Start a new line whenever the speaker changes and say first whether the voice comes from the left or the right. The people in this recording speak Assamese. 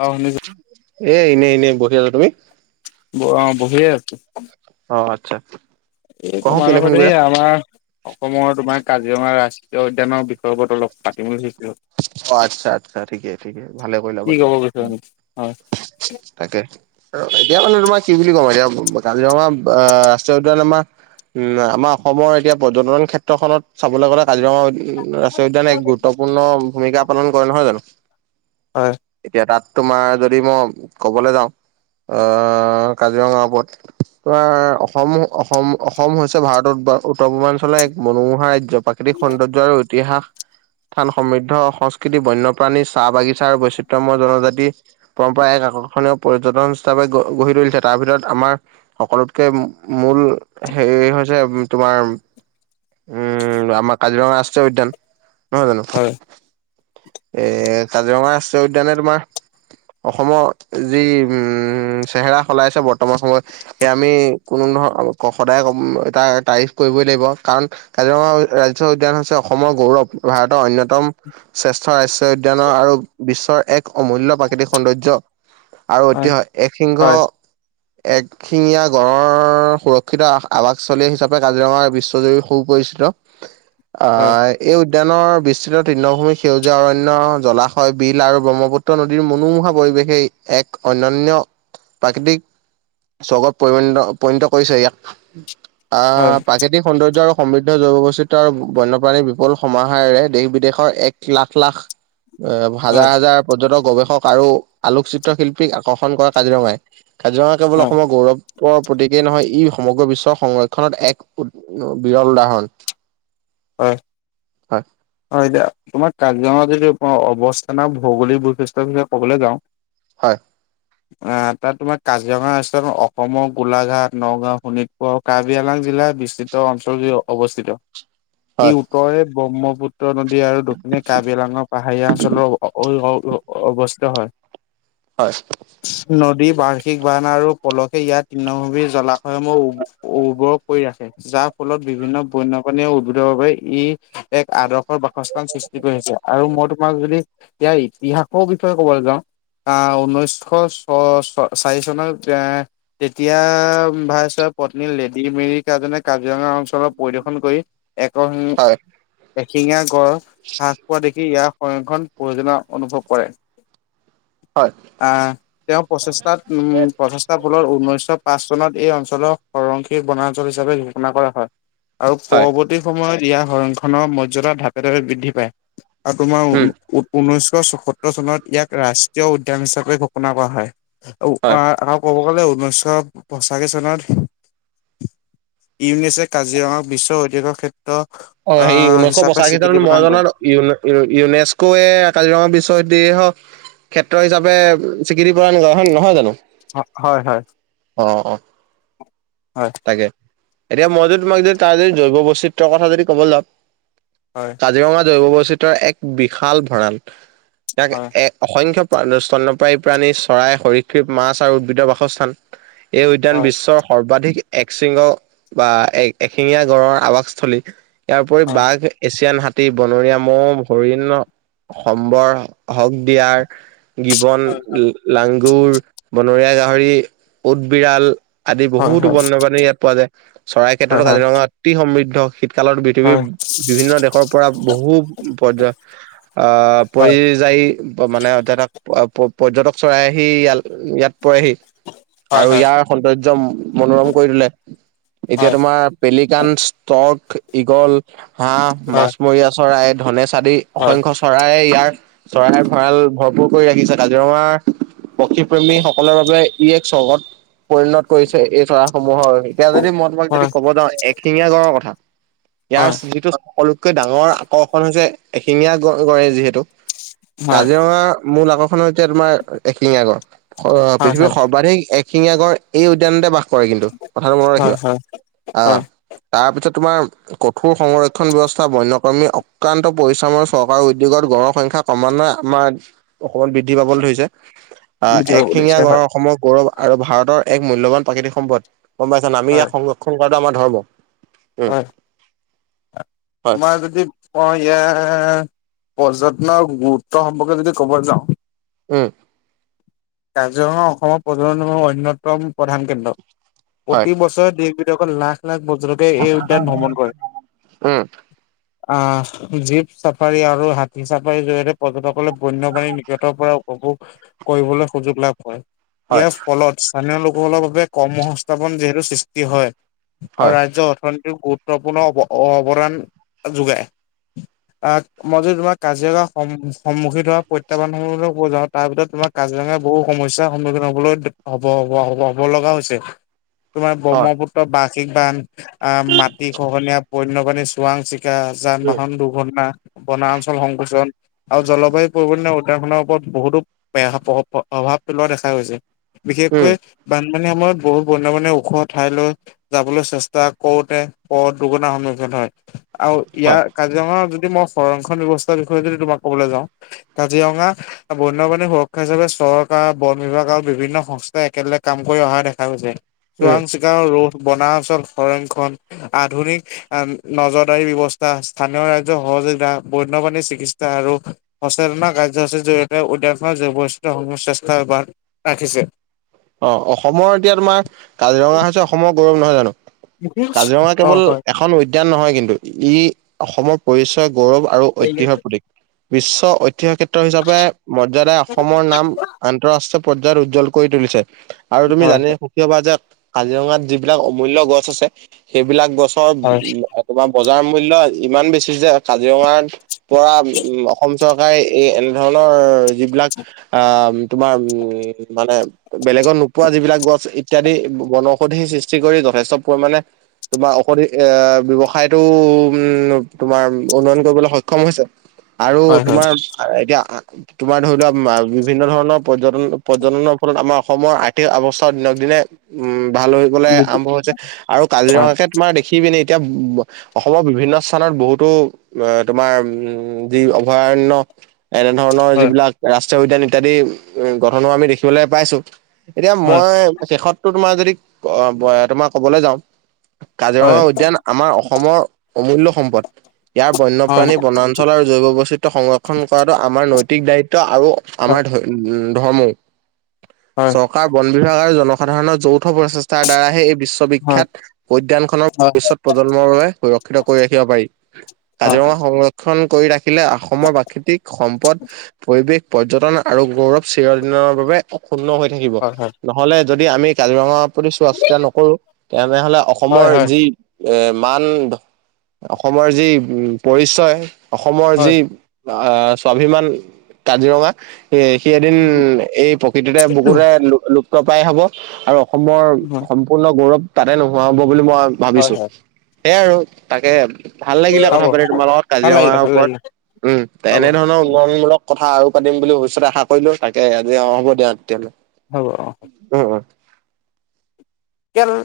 left: অ শুনিছো।
right: এ এনেই এনেই বহি আছো। তুমি?
left: ব অ বহিয়ে আছো।
right: অ আচ্ছা।
left: এই
right: কোৱাচোন
left: তোমাৰ
right: কেলে ফোন
left: লগত এ
right: কৰিলা
left: আমাৰ অসমৰ তোমাৰ কাজিৰঙা ৰাষ্ট্ৰীয় উদ্যানৰ বিষয় ওপৰত অলপ পাতিম বুলি ভাবিছিলোঁ।
right: অ আচ্ছা আচ্ছা ঠিকেই ঠিকেই ভালে কৰিলা
left: কি ক'ব
right: পাতিলি
left: বিচৰা নো হয়
right: তাকে এতিয়া মানে তোমাৰ কি বুলি কম এতিয়া কাজিৰঙা ৰাষ্ট্ৰীয় উদ্যান আমাৰ উম আমাৰ অসমৰ এতিয়া পৰ্যটন ক্ষেত্ৰখনত চাবলৈ গ'লে কাজিৰঙা ৰাষ্ট্ৰীয় উদ্যানে এক গুৰুত্বপূৰ্ণ ভূমিকা পালন কৰে নহয় জানো?
left: হয়
right: এতিয়া তাত তোমাৰ যদি মই ক'বলৈ যাওঁ আহ কাজিৰঙাৰ ওপৰত তোমাৰ অসম অসম অসম হৈছে ভাৰতৰ উত্তৰ পূৰ্বাঞ্চলৰ এক মনোমোহা ৰাজ্য প্ৰাকৃতিক সৌন্দৰ্য আৰু ইতিহাস স্থান সমৃদ্ধ, সংস্কৃতি, বন্যপ্ৰাণী, চাহ বাগিচ- ছাও বৈচিত্যময় জনজাতি পৰম্পৰা এক আকৰ্ষণীয় পৰ্যটন হিচাপে গ গঢ়ি তুলিছে তাৰ ভিতৰত আমাৰ সকলোতকে মূল হেই হৈছে তোমাৰ উম আমাৰ কাজিৰঙা ৰাষ্ট্ৰীয় উদ্যান নহয় জানো
left: হয়
right: এ কাজিৰঙা ৰাষ্ট্ৰীয় উদ্যানে তোমাৰ অসমৰ যি উম চেহেৰা সলাইছে বৰ্তমান সময়ত সেয়া আমি কোনো ধ সদায় এটা তাৰিফ কৰিবই লাগিব কাৰণ কাজিৰঙা ৰাজ্য উদ্যান হৈছে অসমৰ গৌৰৱ ভাৰতৰ অন্যতম শ্ৰেষ্ঠ ৰাষ্ট্ৰীয় উদ্যানৰ আৰু বিশ্বৰ এক অমূল্য প্ৰাকৃতিক সৌন্দৰ্য আৰু
left: হয়
right: ঐতিহ একসিংহ
left: হয়
right: এক শিঙীয়া গড়ৰ সুৰক্ষিত আ আৱাসস্থলী হিচাপে কাজিৰঙা বিশ্বজুৰি সু পৰিচিত
left: হয়
right: আহ এই উদ্যানৰ বিস্তৃত তৃৰ্ণভূমি সেউজীয়া অৰণ্য জলাশয় বিল আৰু ব্ৰহ্মপুত্ৰ নদীৰ মনোমোহা পৰিৱেশেই এক অন্যান্য প্ৰাকৃতিক স্বৰ্গত পৰিণ পৰিণত কৰিছে ইয়াক আহ
left: হয়
right: প্ৰাকৃতিক সৌন্দৰ্য আৰু সমৃদ্ধ জৈৱবৈচিত্ৰ্যৰ আৰু বন্যপ্ৰাণীৰ বিপল সমাহাৰেৰে দেশ বিদেশ অ এক লাখ লাখ এ হাজাৰ
left: হয়
right: হাজাৰ পৰ্যটক গৱেষক আৰু আলোকচিত্ৰ শিল্পীক আকৰ্ষণ কৰে কাজিৰঙাই কাজিৰঙা কেৱল
left: হয়
right: অসমৰ গৌৰৱ ত প্ৰতীকেই নহয় ই সমগ্ৰ বিশ্বৰ সংৰক্ষণত এক বিৰল উদাহৰণ
left: হয়
right: হয়
left: হয় এতিয়া তোমাৰ কাজিৰঙা যদি অৱস্থানা ভৌগোলিক বৈশিষ্ট্য ৰ বিষয়ে কবলে যাওঁ
right: হয়
left: অ তাত তোমাক কাজিৰঙা ৰাষ্ট্ৰীয় অসমৰ গোলাঘাট নগাঁও শোণিত অ কাৰ্বি আলাং জিলাৰ বিস্তৃত অঞ্চলজুৰি অৱস্থিত ই
right: হয়
left: উত্তৰে ব্ৰহ্মপুত্ৰ নদী আৰু দক্ষিণে কাৰ্বি আলংক পাহাৰীয়া অঞ্চলৰ অঅঅ অৱস্থিত হয়
right: হয়
left: নদী বাৰ্ষিক বান আৰু পলসে ইয়াক তৃৰ্ণভূমিৰ জলাশয়সমূহ উ উৰ্বৰ কৰি ৰাখে। যাৰ ফলত বিভিন্ন বন্য প্ৰাণীয়ে উদ্ভিদকে ই এক আদৰ্শৰ বাসস্থান সৃষ্টি কৰিছে আৰু মই তোমাক যদি এতিয়াৰ ইতিহাসৰ বিষয়ে কবলে যাওঁ। আহ ঊনৈছশ ছ ছ চাৰি চনত এ তেতিয়া ভাই চোৱা পত্নী লেডী মেৰী কাৰজনে কাৰ্বিআলং অঞ্চলৰ পৰিদৰ্শ দৰ্শন কৰি
right: হয় হয়
left: এক এশিঙা গড় হ্ৰাস পোৱা দেখি ইয়াৰ সংৰক্ষণ প্ৰয়োজনা অনুভৱ কৰে
right: হয়।
left: আ তেওঁ প্ৰচেষ্টাত উম প্ৰচেষ্টা বলত ঊনৈশ পাঁচ চনত এই অঞ্চলৰ সৰংশী বনাঞ্চল হিচাপে ঘো ঘোষণা কৰা হয় আৰু
right: হয়
left: পৰৱৰ্তী সময়ত ইয়াৰ হৰংক্ষণৰ মৰ্যাদা ধাপে ধাপে বৃদ্ধি পায়। আৰু তোমাৰ
right: উম
left: ঊনৈশ চৌসত্তৰ চনত ইয়াক ৰাষ্ট্ৰীয় উদ্যান হিচাপে ঘোষণা কৰা হয়। অ
right: হয়
left: আও কব বলে ঊনৈছশ পঁচাশী চনত ইউনিছে কাজিৰঙাক বিশ্বৰ ঐতিহ্য ক্ষেত্ৰ
right: অ হেৰি
left: আহ
right: ঊনৈশ
left: হিচাপে
right: পঁচাশী চনত
left: স্বীকৃতি
right: মই
left: প্ৰদান কৰে।
right: জনাত ইউ ইউনেস্কৱে কাজিৰঙা বিশ্ব উইদেহি হওঁক ক্ষেত্ৰ হিচাপে স্বীকৃতি প্ৰদান কৰে হয়, নহয় জানো?
left: হয় হয়
right: অ',
left: হয়
right: তাকে। এতিয়া মই যদি তোমাক যদি তাৰ যদি জৈৱ বৈচিত্ৰৰ কথা যদি ক'ব যাও
left: হয়
right: কাজিৰঙা জৈৱ বৈস্থিত্ৰৰ এক বিশাল ভঁৰাল, ইয়াক
left: হয়।
right: এ অসংখ্য প্ৰা স্তনপ্ৰায়ী প্ৰাণী চৰাই হৰিক্ষিপ মাছ আৰু উদ্ভিদৰ বাসস্থান। এই উদ্যান
left: হয়
right: বিশ্বৰ সৰ্বাধিক এক চিংগ বা এক এশিঙীয়া গড়ৰ আৱাসস্থলী। ইয়াৰ উপৰি
left: হয়
right: বাঘ, এছিয়ান হাত তি বনৰীয়া ম'হ, হৰিণ সম্বৰ, হক দিয়াৰ। গিবন, লাংগুৰ, বনৰীয়া গাহৰি, উট বিৰাল। আদি
left: হয়
right: বহুতো
left: হয়
right: বন্যপাণী ইয়াত পোৱা যায়, চৰাইৰ
left: হয়
right: ক্ষেত্ৰতো কাজিৰঙা, অতি সমৃদ্ধ শীতকালত পৃথিৱীৰ,
left: হয়
right: বিভিন্ন দেশৰ পৰা বহু পৰ্য আহ
left: হয়
right: পৰি যায়, মানে তাত, পৰ্যটক চৰাই আহি ইয়া ইয়াতে আহি পৰেহি।
left: হয়
right: আৰু
left: হয়
right: ইয়াৰ সৌন্দৰ্য মনোৰম কৰি তোলে, এতিয়া
left: হয়
right: তোমাৰ পেলিকান, ষ্টৰ্ক, ইগল, হাঁহ,
left: হয়
right: মাছমৰীয়া চৰাই, ধনেশ আদি
left: হয়
right: অসংখ্য চৰাই ইয়াৰ, চৰাই ভঁৰাল ভৰপূৰ কৰি ৰাখিছে কাজিৰঙাৰ পক্ষীপ্ৰেমী সকলৰ বাবে ই এক স্বগত, পৰিণত কৰিছে এই চৰাইসমূহৰ। এতিয়া যদি মই তোমাক
left: হয় হয় হয়
right: যদি ক'ব যাওঁ এশিঙীয়া গড়ৰ কথা।
left: হয়
right: ইয়াৰ যিটো সকলোতকৈ ডাঙৰ আকৰ্ষণ হৈছে এশিঙীয়া গড় গড়ে যিহেতু।
left: হয়
right: কাজিৰঙা মূল আগৰখন হৈছে তোমাৰ, এশিঙিয়া গড় অ,
left: হয়
right: পৃথিৱীৰ সৰ্বাধিক এক শিঙীয়া গড় এই উদ্যানতে বাস কৰে কিন্তু কথাটো মনত
left: হয়
right: ৰাখিবা,
left: হয়
right: আহঁ।
left: হয়
right: তাৰপিছত তোমাৰ কঠোৰ সংৰক্ষণ ব্যৱস্থা বন্যকৰ্মী অক্ৰান্ত পৰিশ্ৰমৰ চৰকাৰৰ উদ্যোগত গঢ়ৰ সংখ্যা সমান্বয় আমাৰ, অসমত বৃদ্ধি পাবলৈ ধৰিছে। আহ
left: বুজিব
right: একশিঙীয়া
left: পাৰিছে হয়
right: গড়ৰ অসমৰ গৌৰৱ আৰু ভাৰতৰ এক মূল্যবান প্ৰাকৃতিক সম্পদ। গম পাইছানে, আমি
left: হয়
right: ইয়াক সংৰক্ষণ কৰাটো আমাৰ ধৰ্ম। উম
left: হয়,
right: হয়
left: মই যদি মই ইয়া, পৰ্যটকৰ গুৰুত্বৰ সম্পৰ্কে যদি ক'ব যাওঁ
right: উম,
left: কাজিৰঙা অসমৰ পৰ্যটনৰ অন্যতম প্ৰধান কেন্দ্ৰ।
right: হয়
left: প্ৰতিবছৰে দেশবিলাকৰ লাখ লাখ বজাৰৰ
right: উম,
left: আঁহ জীপ চাফাৰী আৰু হাতী চাফাৰীৰ জৰিয়তে পৰ্যটকসকলে বন্যপাণীৰ নিকটৰ পৰা [unintelligible] কৰিবলৈ সুযোগ লাভ হয়,
right: হয়
left: ইয়াৰ ফলত স্থানীয় লোকসকলৰ বাবে কৰ্ম সংস্থাপন যিহেতু সৃষ্টি হয়, আৰু
right: হয়
left: ৰাজ্যৰ অৰ্থনী গুৰুত্বপূৰ্ণ অ, অৱদান যোগায়।
right: [unintelligible]
left: আহ, মই যদি তোমাৰ কাজিয়ঙা সম সন্মুখীন হোৱা প্ৰত্যাহ্বানসমূহ কব যাওঁ তাৰ ভিতৰত তোমাক কাজিৰঙাৰ বহু সমস্যাৰ সন্মুখীন হবলৈ হব, হব, হব, লগা হৈছে।
right: [inaudible]
left: তোমাৰ
right: হয়
left: ব্ৰহ্মপুত্ৰ বাৰ্ষিক বান, আহ মাটি খহনীয়া পণ্য। [unintelligible] চোৱাং চিকা যান
right: উম
left: বাহন দুৰ্ঘটনা, বনা অঞ্চল সংকোচন। আৰু জলবায়ু পৰিৱণ উদ্যাহৰনৰ ওপৰত বহুতো [unintelligible] প্ৰভাৱ পেলোৱা দেখা গৈছে,
right: উম
left: বিশেষকৈ বানপানীৰ সময়ত বহুত [unintelligible] ওখ ঠাই লৈ। যাবলৈ চেষ্টা কৰোতে, প দুৰ্ঘনাৰ সন্মুখীন হয়, আৰু
right: হয়
left: ইয়াৰ কাৰ [unintelligible] যদি মই সংৰক্ষণ ব্যৱস্থাৰ বিষয়ে যদি তোমাক কবলৈ যাওঁ, কাজিৰঙা বন্যপ্ৰাণীৰ সুৰক্ষা হিচাপে চৰকাৰ বন বিভাগ আৰু বিভিন্ন সংস্থাই একেলগে কাম কৰি অহা দেখা গৈছে।
right: উম।
left: চোৱাং চিকাৰ ৰোড বনাঞ্চল সংৰক্ষণ আধুনিক নজৰদাৰী ব্যৱস্থা স্থানীয় ৰাইজৰ সহযোগিতা বন্যপ্ৰাণীৰ চিকিৎসা আৰু সচেতনা কাৰ্যসূচীৰ জৰিয়তে [unintelligible] ৰাখিছে।
right: অঁ অসমৰ এতিয়া তোমাৰ কাজিৰঙা হৈছে অসমৰ গৌৰৱ নহয় জানো? কাজিৰঙা
left: অ'
right: কেৱল
left: হয়।
right: এখন উদ উদ্যান নহয় কিন্তু ই অসমৰ পৰিচয়, গৌৰৱ আৰু
left: হয়,
right: ঐতিহ্যৰ প্ৰতীক, বিশ্ব ঐতিহাসিক ক্ষেত্ৰ হিচাপে মৰ্যাদাই অসমৰ নাম আন্তঃৰাষ্ট্ৰীয় পৰ্যায়ত উজ্জ্বল কৰি তুলিছে। আৰু
left: হয়,
right: তুমি
left: হয়,
right: জানি সুখী হ'বা যে, কাজিৰঙাত যিবিলাক অমূল্য গছ আছে সেইবিলাক গছ
left: হয়।
right: [unintelligible] তোমাৰ বজাৰ মূল্য ইমান বেছি যে কাজিৰঙাৰ পৰা, উম অসম চৰকাৰে এই এনে ধৰণৰ যিবিলাক আহ তোমাৰ উম মানে বেলেগত নোপোৱা যিবিলাক গছ ইত্যাদি বনৌষধি সৃষ্টি কৰি যথেষ্ট পৰিমাণে তোমাৰ ঔষধি এ ব্যৱসায়টো উম তোমাৰ উন্নয়ন কৰিবলৈ সক্ষম হৈছে। আৰু
left: হয়, হয়,
right: তোমাৰ এতিয়া আ তোমাৰ ধৰি লোৱা বিভিন্ন ধৰণৰ পৰ্যটন পৰ্যটনৰ ফলত আমাৰ অসমৰ আৰ্থিক অৱস্থাও দিনক দিনে উম ভাল হৈবলে আৰম্ভ হৈছে আৰু
left: হয়,
right: কাজিৰঙাকে তোমাৰ দে সি পিনে এতিয়া অসমৰ বিভিন্ন স্থানত বহুতো এ তোমাৰ উম যি অভয়াৰণ্য এনে ধৰণৰ
left: হয়,
right: যিবিলাক ৰাষ্ট্ৰীয় উদ্যান ইত্যাদি গঠন হোৱা আমি দেখিবলৈ পাইছো। এতিয়া
left: হয়,
right: মই শেষতটো তোমাৰ যদি তোমাৰ কবলে যাওঁ কাজিৰঙা
left: হয়,
right: উদ্যান আমাৰ অসমৰ অমূল্য সম্পদ ইয়াৰ
left: হয়, হয়, হয়, হয়, হয়, হয়।
right: বন্যপ্ৰাণী বনান অঞ্চলৰ জৈৱ বৈচিত্ৰ্য সংৰক্ষণ কৰাটো আমাৰ নৈতিক দায়িত্ব আৰু
left: হয়,
right: আমাৰ ধৰ্মও।
left: হয়,
right: চৰকাৰ বন বিভাগে আৰু জনসাধাৰণৰ যৌথ প্ৰচেষ্টা দ্বাৰাহে এই
left: হয়,
right: বিশ্ববিখ্যাত উদ্যয়ানখনৰ ভৱিষ্যত প্ৰজন্ম বাবে সুৰক্ষিত কৰি ৰাখিব পাৰি, কাজিৰঙা সংৰক্ষ ক্ষণ কৰি ৰাখিলে অসমৰ প্ৰাকৃতিক সম্পদ পৰিৱেশ পৰ্যটন আৰু গৌৰৱ চিৰদনৰ বাবে অক্ষুন্ন হৈ থাকিব নহলে যদি আমি কাজিৰঙা প্ৰতি চোৱা-চিতা নকৰো তেনেহলে অসমৰ যি এ মান অসমৰ যি উ পৰিচয় অসমৰ যি আহ স্বাভিমান কাজিৰঙা সি এদিন এই প্ৰকৃতিতে বুকুতে লুপ্ত লুপ্তপ্ৰায় হব আৰু অসমৰ সম্পূৰ্ণ গৌৰৱ তাতে নোহোৱা হ'ব বুলি মই
left: হয়, হয়,
right: ভাবিছো সেয়াই আৰু তাকে ভাল লাগিলে
left: হ'ব।
right: কথা পাতি তোমাৰ লগত
left: ভাল
right: কাজিৰঙাৰ
left: লাগিলে, ভাল
right: ওপৰত,
left: লাগিলে,
right: উম
left: হ'ব,
right: এনেধৰণৰ উন্নয়নমূলক কথা আৰু পাতিম বুলি ভৱিষ্যতে আশা কৰিলো তাকে আ অ হ'ব দিয়া তেতিয়াহ'লে।
left: হ'ব।
right: উম উম।
left: কেল